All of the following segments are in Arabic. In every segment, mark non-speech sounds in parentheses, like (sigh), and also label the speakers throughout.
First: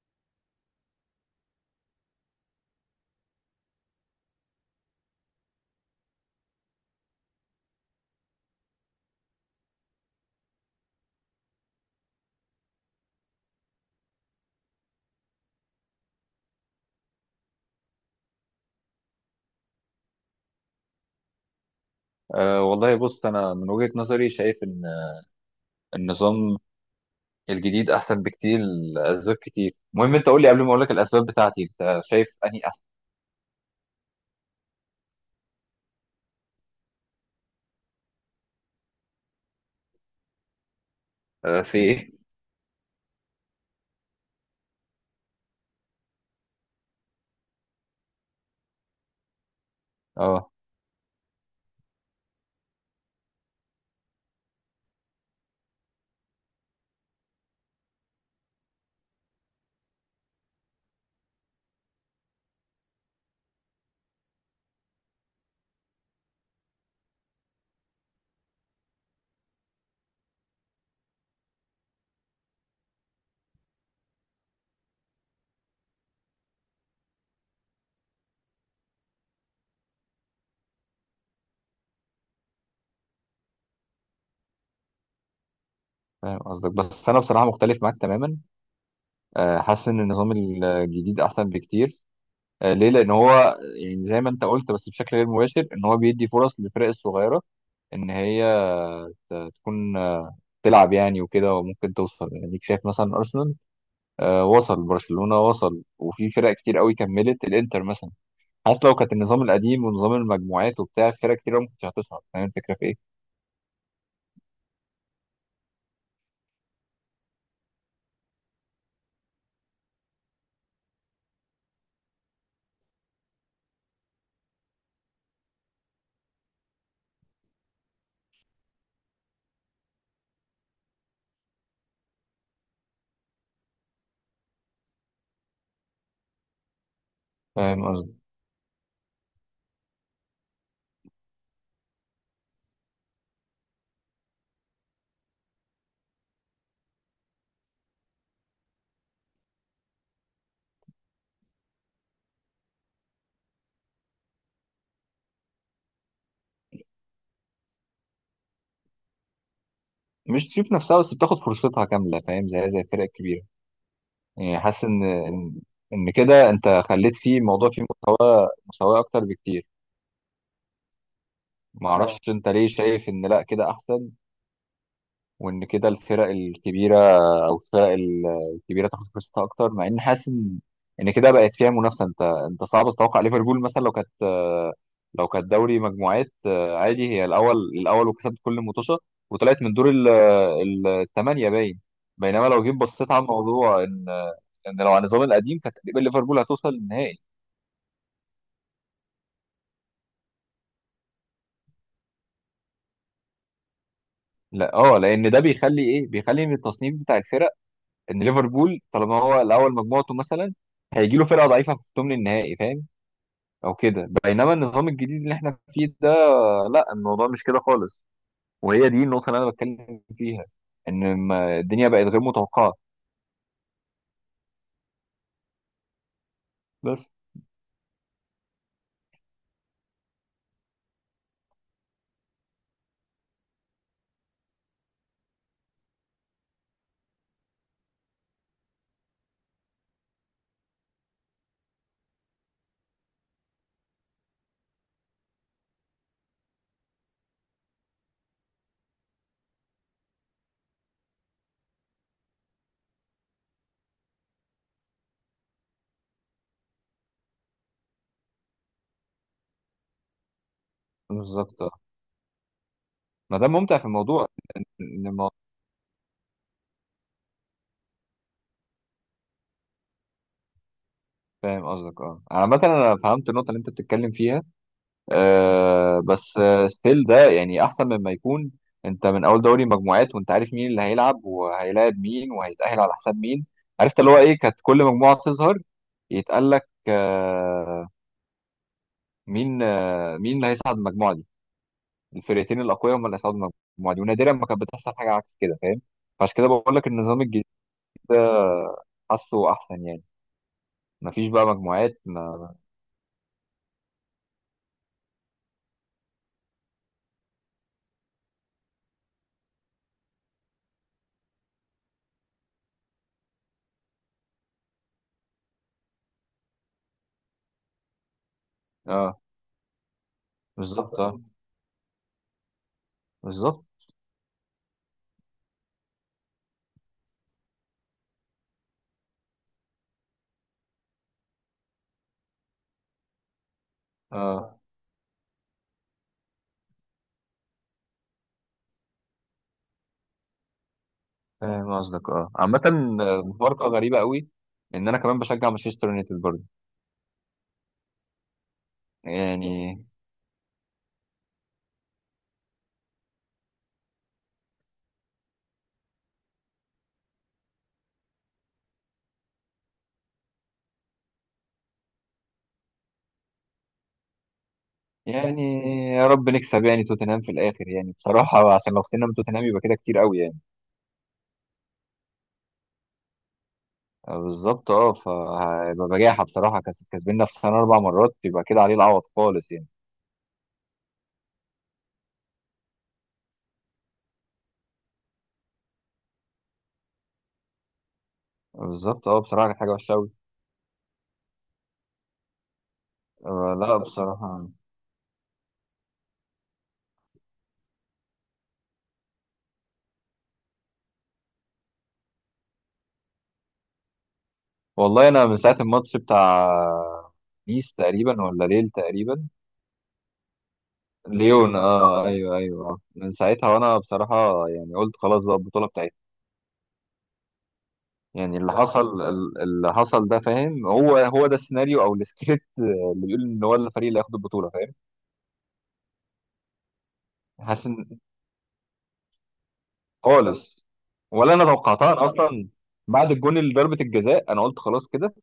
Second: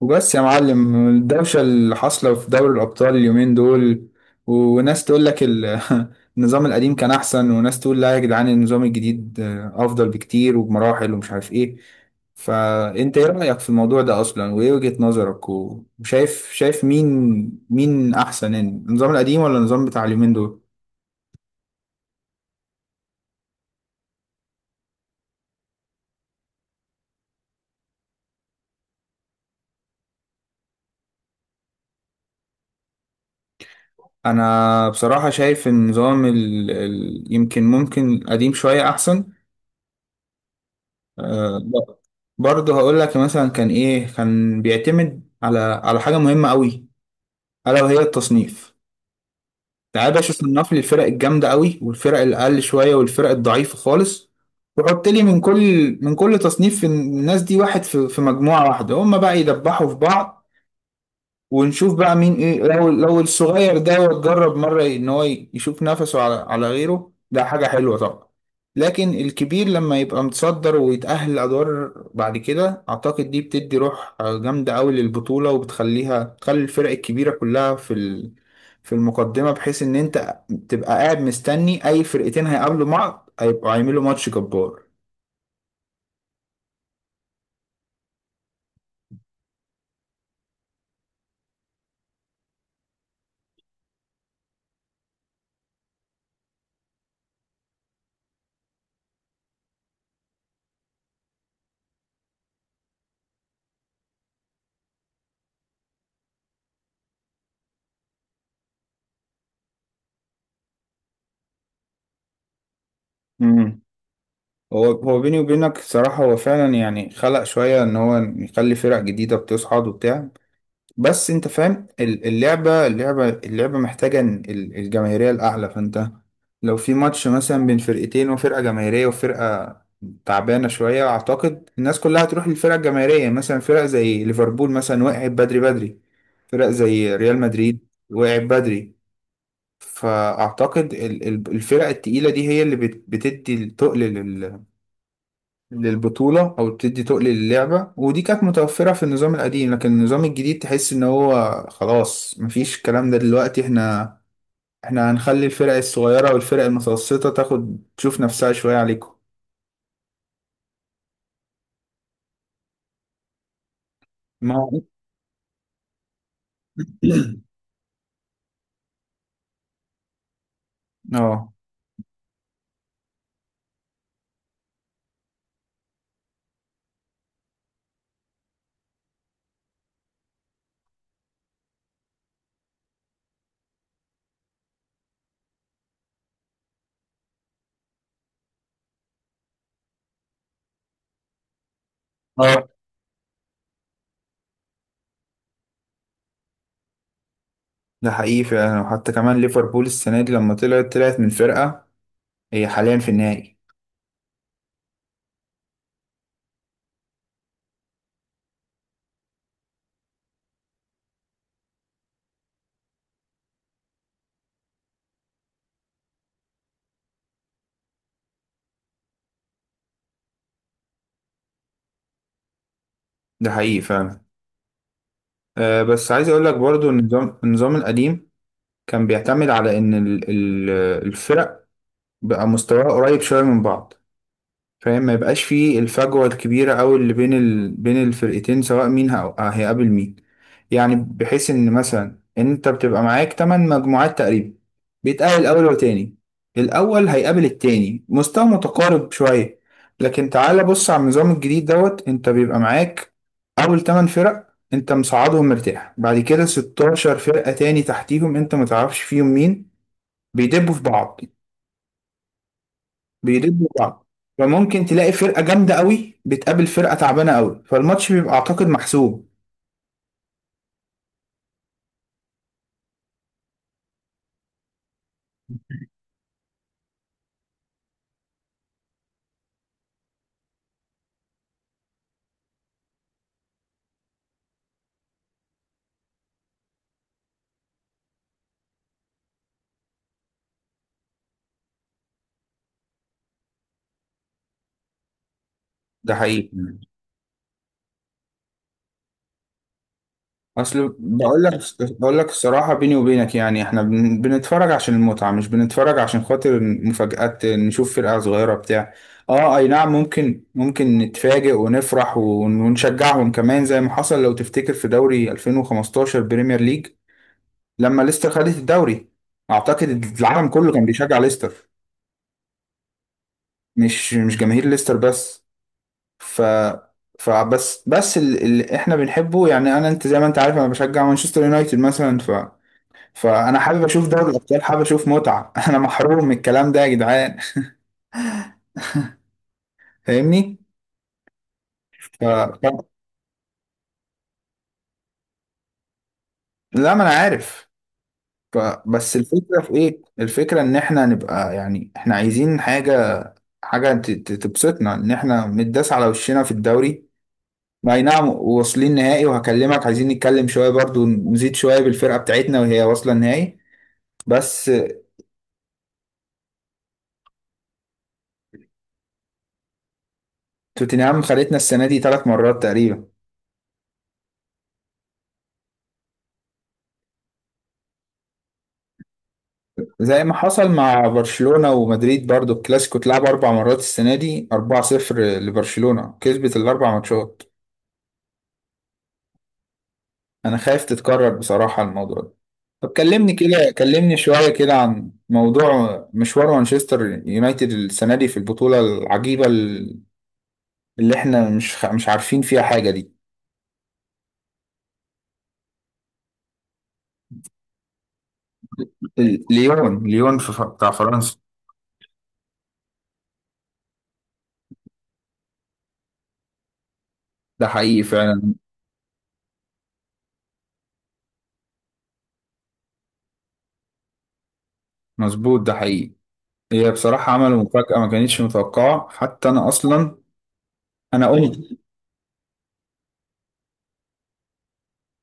Speaker 1: وبس يا معلم، الدوشة اللي حاصلة في دوري الأبطال اليومين دول، وناس تقول لك (laughs) النظام القديم كان أحسن، وناس تقول لا يا جدعان النظام الجديد أفضل بكتير وبمراحل، ومش عارف إيه. فأنت إيه رأيك في الموضوع ده أصلا، وإيه وجهة نظرك، وشايف مين أحسن يعني، النظام القديم ولا النظام بتاع اليومين دول؟
Speaker 2: أه والله بص، أنا من وجهة نظري شايف إن النظام الجديد أحسن بكتير لأسباب كتير. المهم أنت قول لي قبل ما أقول لك الأسباب بتاعتي، أنت شايف أنهي أحسن؟
Speaker 1: أنا بصراحة شايف النظام ممكن القديم شوية أحسن. آه،
Speaker 2: أه في إيه؟
Speaker 1: برضه هقول لك، مثلا كان بيعتمد على حاجه مهمه قوي، الا وهي التصنيف. تعال يا باشا،
Speaker 2: أه
Speaker 1: صنف لي الفرق الجامده قوي، والفرق الاقل شويه، والفرق الضعيفه خالص. وحط لي من كل تصنيف، الناس دي واحد في مجموعه واحده، هم بقى يدبحوا في بعض. ونشوف بقى مين ايه. لو الصغير ده جرب مرة ان هو يشوف نفسه على غيره، ده حاجة حلوة طبعا. لكن الكبير لما يبقى متصدر ويتأهل أدوار بعد كده، أعتقد دي بتدي روح جامدة أوي للبطولة، وبتخليها تخلي الفرق الكبيرة كلها في المقدمة، بحيث إن أنت تبقى قاعد مستني أي فرقتين هيقابلوا بعض هيبقوا هيعملوا ماتش جبار.
Speaker 2: فاهم قصدك، بس أنا بصراحة مختلف معاك تماما. أه حاسس إن النظام الجديد أحسن بكتير. أه ليه؟ لأن هو يعني زي ما أنت قلت بس بشكل غير مباشر، إن هو بيدي فرص للفرق الصغيرة إن هي تكون تلعب يعني وكده، وممكن توصل. يعني شايف مثلا أرسنال وصل، برشلونة وصل، وفي فرق كتير قوي كملت، الانتر مثلا. حاسس لو كانت النظام القديم ونظام المجموعات وبتاع، في فرق كتير قوي ما كانتش هتصعد. فاهم الفكرة في ايه؟
Speaker 1: امم هو بيني وبينك صراحة، هو فعلا يعني خلق شوية إن هو يخلي فرق جديدة بتصعد وبتاع. بس انت فاهم، اللعبة محتاجة الجماهيرية الأعلى، فانت لو في ماتش مثلا بين فرقتين، وفرقة جماهيرية وفرقة تعبانة شوية، أعتقد الناس كلها هتروح للفرقة الجماهيرية. مثلا فرق زي ليفربول مثلا وقعت بدري بدري، فرق زي ريال مدريد
Speaker 2: فاهم قصدي.
Speaker 1: وقعت بدري. فأعتقد الفرق التقيلة دي هي اللي بتدي التقل للبطولة، أو بتدي تقل للعبة، ودي كانت متوفرة في النظام القديم. لكن النظام الجديد تحس إن هو خلاص مفيش الكلام ده دلوقتي، إحنا هنخلي الفرق الصغيرة والفرق المتوسطة تاخد تشوف نفسها شوية عليكم.
Speaker 2: مش تشوف نفسها بس، بتاخد فرصتها كاملة فاهم، زي زي الفرق الكبيرة.
Speaker 1: ما
Speaker 2: يعني
Speaker 1: هو.
Speaker 2: حاسس ان إن كده انت خليت
Speaker 1: (clears throat)
Speaker 2: فيه الموضوع فيه مستوى مساواة اكتر بكتير.
Speaker 1: آه.
Speaker 2: ما اه اعرفش انت ليه شايف ان لا كده احسن، وان كده الفرق الكبيره او الفرق الكبيره تاخد فرصتها اكتر، مع ان حاسس ان ان كده بقت فيها منافسه. انت صعب تتوقع ليفربول مثلا لو كانت، لو كانت دوري مجموعات عادي هي الاول، الاول وكسبت كل المطوشه وطلعت من دور الثمانيه باين. بينما لو
Speaker 1: اه.
Speaker 2: جيت بصيت على الموضوع ان ان لو على النظام القديم كانت تقريبا ليفربول هتوصل للنهائي.
Speaker 1: ده حقيقي فعلا. وحتى كمان ليفربول السنة دي لما طلعت من فرقة، هي حاليا في النهائي.
Speaker 2: لا اه، لان ده بيخلي ايه، بيخلي من التصنيف بتاع الفرق، ان ليفربول طالما هو الاول مجموعته مثلا هيجي له فرقه ضعيفه في ثمن النهائي، فاهم او كده. بينما النظام الجديد اللي احنا فيه ده، لا الموضوع مش كده خالص، وهي دي النقطه اللي انا بتكلم فيها. ان الدنيا بقت غير متوقعه.
Speaker 1: ده حقيقي فعلا. أه، بس عايز أقول لك برضو إن
Speaker 2: بس
Speaker 1: النظام القديم كان بيعتمد على إن الفرق بقى مستواها قريب شوية من بعض. فاهم؟ ما يبقاش فيه الفجوة الكبيرة أوي اللي بين الفرقتين، سواء مين هيقابل مين. يعني بحيث إن مثلا أنت بتبقى معاك تمن مجموعات تقريبا، بيتقابل أول وتاني. الأول هيقابل التاني، مستوى متقارب شوية. لكن تعالى بص على النظام الجديد دوت، أنت بيبقى معاك أول تمن فرق أنت مصعدهم مرتاح، بعد كده 16 فرقة تاني تحتيهم أنت متعرفش فيهم مين، بيدبوا في بعض،
Speaker 2: بالظبط اه. ما ده
Speaker 1: بيضدوا
Speaker 2: ممتع في
Speaker 1: بعض.
Speaker 2: الموضوع،
Speaker 1: فممكن
Speaker 2: ان
Speaker 1: تلاقي
Speaker 2: الموضوع،
Speaker 1: فرقة جامدة قوي بتقابل فرقة تعبانة قوي، فالماتش بيبقى أعتقد محسوب.
Speaker 2: فاهم قصدك اه. عامة انا فهمت النقطة اللي انت بتتكلم فيها، آه، بس ستيل ده يعني احسن مما يكون انت من اول دوري مجموعات وانت عارف مين اللي هيلعب وهيلاعب مين وهيتأهل على حساب مين. عرفت اللي هو ايه، كانت كل مجموعة تظهر يتقال لك مين، مين اللي هيصعد المجموعه دي. الفرقتين الاقوياء هم اللي هيصعدوا المجموعه دي، ونادرا ما كانت بتحصل حاجه عكس كده، فاهم.
Speaker 1: ده
Speaker 2: فعشان كده
Speaker 1: حقيقي.
Speaker 2: بقول لك النظام الجديد ده حاسه احسن يعني.
Speaker 1: أصل
Speaker 2: مفيش
Speaker 1: بقول
Speaker 2: بقى
Speaker 1: لك
Speaker 2: مجموعات.
Speaker 1: بقول لك
Speaker 2: ما
Speaker 1: الصراحة بيني وبينك، يعني إحنا بنتفرج عشان المتعة، مش بنتفرج عشان خاطر مفاجآت نشوف فرقة صغيرة بتاع. آه، أي نعم. ممكن نتفاجئ ونفرح ونشجعهم كمان، زي ما حصل لو تفتكر في دوري 2015 بريمير ليج لما ليستر خدت الدوري.
Speaker 2: اه.
Speaker 1: أعتقد العالم كله كان
Speaker 2: بالظبط
Speaker 1: بيشجع
Speaker 2: اه.
Speaker 1: ليستر،
Speaker 2: بالظبط
Speaker 1: مش جماهير ليستر بس. فبس اللي احنا بنحبه، يعني انا، انت زي ما انت عارف انا بشجع مانشستر يونايتد مثلا. فانا حابب اشوف دوري
Speaker 2: اه.
Speaker 1: الابطال، حابب اشوف متعه. (laughs) انا محروم من الكلام ده يا جدعان. فاهمني؟
Speaker 2: فاهم قصدك
Speaker 1: ف...
Speaker 2: اه. عامه
Speaker 1: ف...
Speaker 2: مفارقه غريبه قوي ان انا كمان بشجع مانشستر يونايتد برضه
Speaker 1: لا، ما انا عارف. ف... بس الفكره في
Speaker 2: يعني.
Speaker 1: ايه، الفكره ان احنا نبقى، يعني احنا عايزين حاجه، تبسطنا، ان احنا متداس على وشنا في الدوري. اي نعم، واصلين نهائي وهكلمك، عايزين نتكلم شويه برضو نزيد شويه بالفرقه بتاعتنا وهي واصله النهائي، بس.
Speaker 2: يعني يا رب نكسب يعني توتنهام في الاخر، يعني بصراحه عشان لو خسرنا من توتنهام يبقى كده كتير قوي يعني.
Speaker 1: توتنهام خدتنا السنة دي 3 مرات تقريبا.
Speaker 2: بالظبط اه. فهيبقى بجاحه بصراحه، كسبنا في سنه اربع مرات يبقى كده عليه العوض خالص يعني.
Speaker 1: زي ما حصل مع برشلونة ومدريد برضو، الكلاسيكو اتلعب 4 مرات السنة دي، 4-0 لبرشلونة، كسبت الأربع ماتشات.
Speaker 2: بالظبط اه. بصراحه كانت حاجه وحشه قوي.
Speaker 1: أنا خايف تتكرر بصراحة الموضوع ده. طب كلمني
Speaker 2: آه
Speaker 1: كده،
Speaker 2: لا
Speaker 1: كلمني شوية
Speaker 2: بصراحه.
Speaker 1: كده عن موضوع مشوار مانشستر يونايتد السنة دي في البطولة العجيبة اللي احنا مش عارفين فيها حاجة دي.
Speaker 2: والله انا من ساعه الماتش بتاع نيس تقريبا ولا ليل تقريبا.
Speaker 1: ليون، ليون في بتاع فرنسا.
Speaker 2: ليون اه، ايوه ايوه. آه. من ساعتها وانا بصراحه يعني قلت خلاص بقى البطوله بتاعتنا.
Speaker 1: ده حقيقي
Speaker 2: يعني اللي
Speaker 1: فعلا.
Speaker 2: حصل اللي حصل ده، فاهم، هو ده السيناريو او السكريبت اللي بيقول ان هو الفريق اللي هياخد البطوله، فاهم.
Speaker 1: مظبوط ده حقيقي. هي بصراحة عملوا
Speaker 2: حاسس
Speaker 1: مفاجأة
Speaker 2: ان
Speaker 1: ما كانتش متوقعة حتى أنا أصلا.
Speaker 2: خالص.
Speaker 1: أنا
Speaker 2: ولا انا
Speaker 1: قمت.
Speaker 2: توقعتها انا اصلا. بعد الجون اللي ضربة الجزاء انا قلت خلاص كده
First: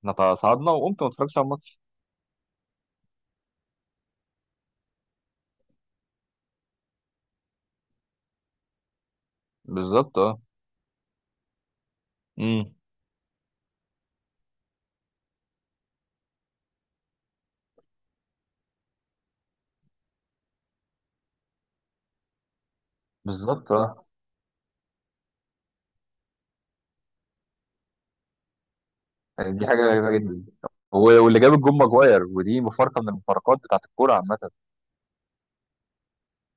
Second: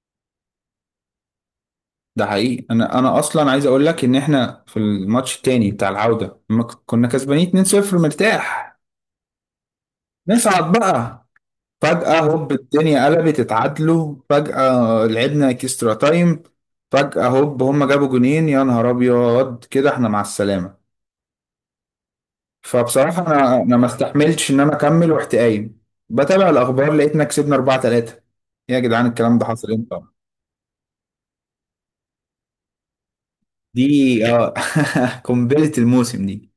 Speaker 2: احنا تصعدنا، وقمت ما اتفرجتش على الماتش.
Speaker 1: ده حقيقي. أنا أصلا عايز أقول لك إن إحنا في الماتش التاني بتاع العودة لما كنا كسبانين 2-0 مرتاح
Speaker 2: بالظبط اه.
Speaker 1: نصعد بقى. فجأة هوب،
Speaker 2: امم
Speaker 1: الدنيا قلبت، اتعادلوا، فجأة لعبنا اكسترا تايم. فجأة هوب، هما جابوا جونين، يا نهار أبيض كده إحنا مع السلامة. فبصراحة أنا
Speaker 2: بالظبط
Speaker 1: أنا ما
Speaker 2: اه.
Speaker 1: استحملتش إن أنا أكمل ورحت قايم بتابع الأخبار، لقيتنا كسبنا 4-3. إيه يا جدعان، الكلام ده
Speaker 2: يعني دي
Speaker 1: حصل
Speaker 2: حاجه
Speaker 1: إمتى؟
Speaker 2: غريبه جدا. واللي جاب الجون ماجواير، ودي مفارقه من المفارقات بتاعت الكوره
Speaker 1: دي،
Speaker 2: عامه.
Speaker 1: (laughs) قنبلة الموسم دي.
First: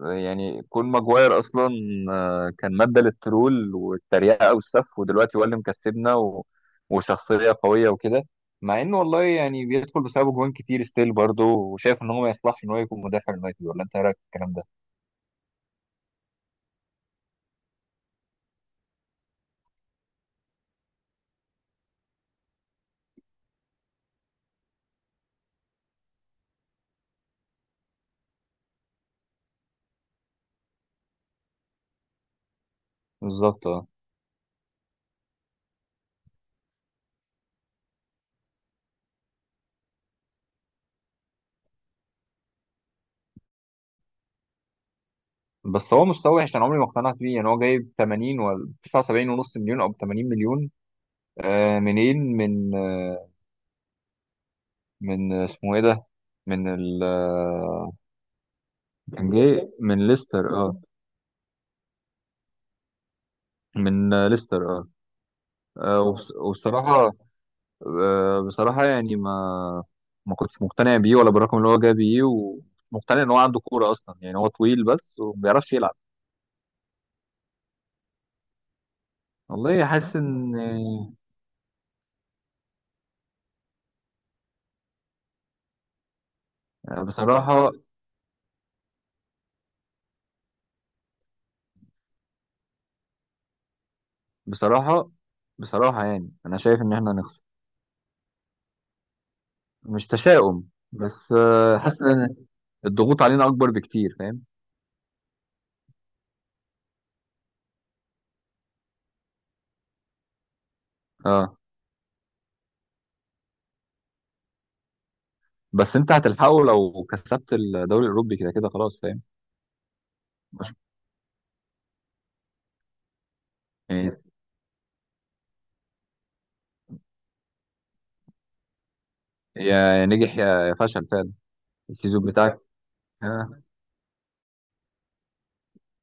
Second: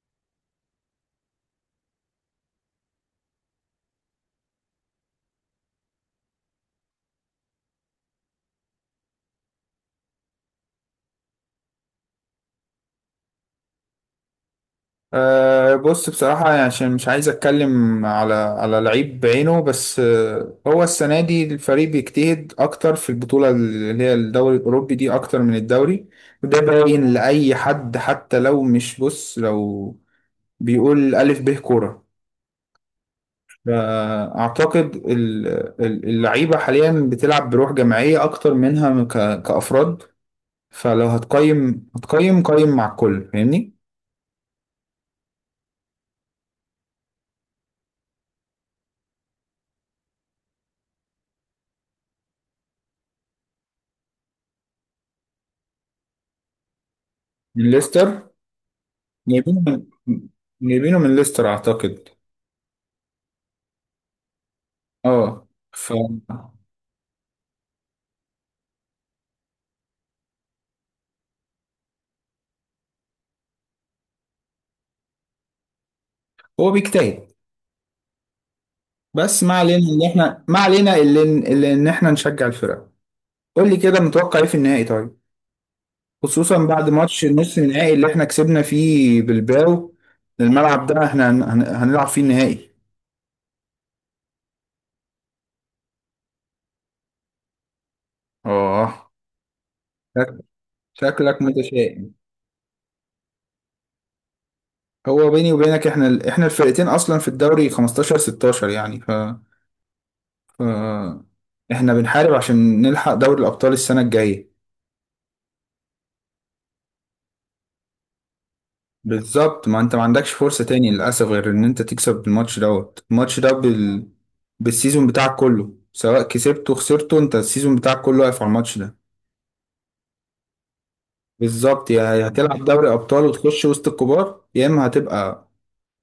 Speaker 2: يعني كون ماجواير اصلا كان ماده للترول والتريقه والسف، ودلوقتي هو اللي مكسبنا، و وشخصيه قويه وكده، مع انه والله يعني بيدخل بسببه جوان كتير ستيل برضه، وشايف ان هو ما يصلحش ان هو يكون مدافع اليونايتد. ولا انت إيه رايك الكلام ده؟
Speaker 1: أه، بص بصراحة يعني، عشان مش عايز أتكلم على لعيب بعينه، بس أه، هو السنة دي الفريق بيجتهد أكتر في البطولة اللي هي الدوري الأوروبي دي أكتر من الدوري. وده باين لأي حد، حتى لو مش، بص، لو بيقول ألف به كورة.
Speaker 2: بالظبط اه.
Speaker 1: فأعتقد اللعيبة حاليا بتلعب بروح جماعية أكتر منها كأفراد. فلو هتقيم قيم مع الكل، فاهمني؟
Speaker 2: بس هو مستوى وحش انا عمري ما اقتنعت بيه، يعني هو جايب 80 ولا 79 ونص مليون او 80 مليون. منين، من من اسمه ايه ده، من ال
Speaker 1: من ليستر.
Speaker 2: كان
Speaker 1: جايبينه
Speaker 2: جاي من
Speaker 1: من
Speaker 2: ليستر اه.
Speaker 1: جايبينه من ليستر اعتقد.
Speaker 2: من ليستر اه.
Speaker 1: اه. ف
Speaker 2: وبصراحة، آه بصراحة يعني ما ما كنتش مقتنع بيه ولا بالرقم اللي هو جاب بيه، ومقتنع ان هو عنده كورة اصلا. يعني هو طويل بس وما بيعرفش يلعب.
Speaker 1: هو بيجتهد. بس
Speaker 2: والله حاسس ان
Speaker 1: ما علينا اللي اللي ان احنا نشجع الفرق. قول لي كده، متوقع ايه في النهائي طيب، خصوصا بعد ماتش النص
Speaker 2: بصراحة،
Speaker 1: النهائي اللي احنا كسبنا فيه بالباو. الملعب ده احنا هنلعب فيه النهائي.
Speaker 2: بصراحة، بصراحة يعني أنا شايف إن إحنا هنخسر.
Speaker 1: اه.
Speaker 2: مش
Speaker 1: شك-
Speaker 2: تشاؤم بس
Speaker 1: شكلك
Speaker 2: حاسس
Speaker 1: متشائم.
Speaker 2: إن الضغوط علينا أكبر بكتير، فاهم.
Speaker 1: هو بيني وبينك، احنا الفرقتين اصلا في الدوري 15 16 يعني. ف آه.
Speaker 2: أه
Speaker 1: احنا بنحارب عشان نلحق دوري الابطال السنه الجايه.
Speaker 2: بس أنت هتلحقه لو كسبت الدوري الأوروبي كده كده، خلاص فاهم.
Speaker 1: بالظبط، ما انت ما عندكش فرصه
Speaker 2: مش
Speaker 1: تاني للاسف، غير ان انت تكسب الماتش دوت. الماتش ده
Speaker 2: يعني،
Speaker 1: بالسيزون بتاعك كله، سواء كسبته وخسرته انت السيزون بتاعك كله واقف على الماتش ده.
Speaker 2: يا يا نجح يا يا فشل فعلا.
Speaker 1: بالظبط،
Speaker 2: السيزون
Speaker 1: يا
Speaker 2: بتاعك
Speaker 1: هتلعب دوري ابطال
Speaker 2: أه.
Speaker 1: وتخش وسط الكبار، يا اما هتبقى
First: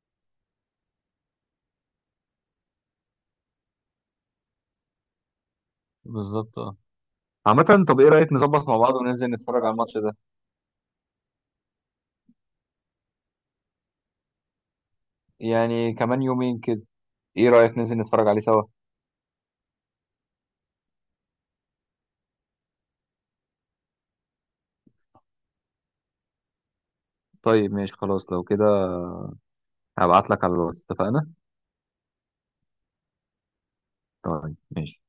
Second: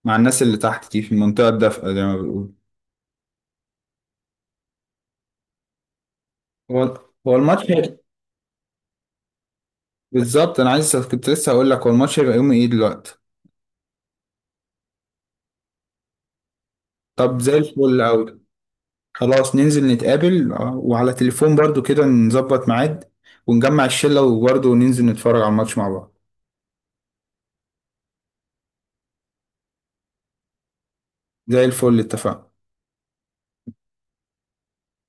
Speaker 1: مع الناس اللي تحت دي في المنطقه الدافئه زي ما بيقولوا.
Speaker 2: بالظبط أه.
Speaker 1: هو هو الماتش.
Speaker 2: عامة طب إيه رأيك نظبط مع بعض وننزل نتفرج على الماتش ده؟
Speaker 1: بالظبط، انا عايز كنت لسه هقول لك، هو الماتش هيبقى يوم ايه دلوقتي؟
Speaker 2: يعني كمان يومين كده.
Speaker 1: طب
Speaker 2: إيه
Speaker 1: زي
Speaker 2: رأيك ننزل
Speaker 1: الفل
Speaker 2: نتفرج
Speaker 1: قوي.
Speaker 2: عليه سوا؟
Speaker 1: خلاص ننزل نتقابل، آه، وعلى تليفون برضو كده نظبط ميعاد، ونجمع الشلة وبرضو ننزل نتفرج على الماتش مع بعض.
Speaker 2: طيب ماشي خلاص لو كده هبعت لك على الواتس، اتفقنا.
Speaker 1: زي الفل، اتفقنا.
Speaker 2: طيب ماشي.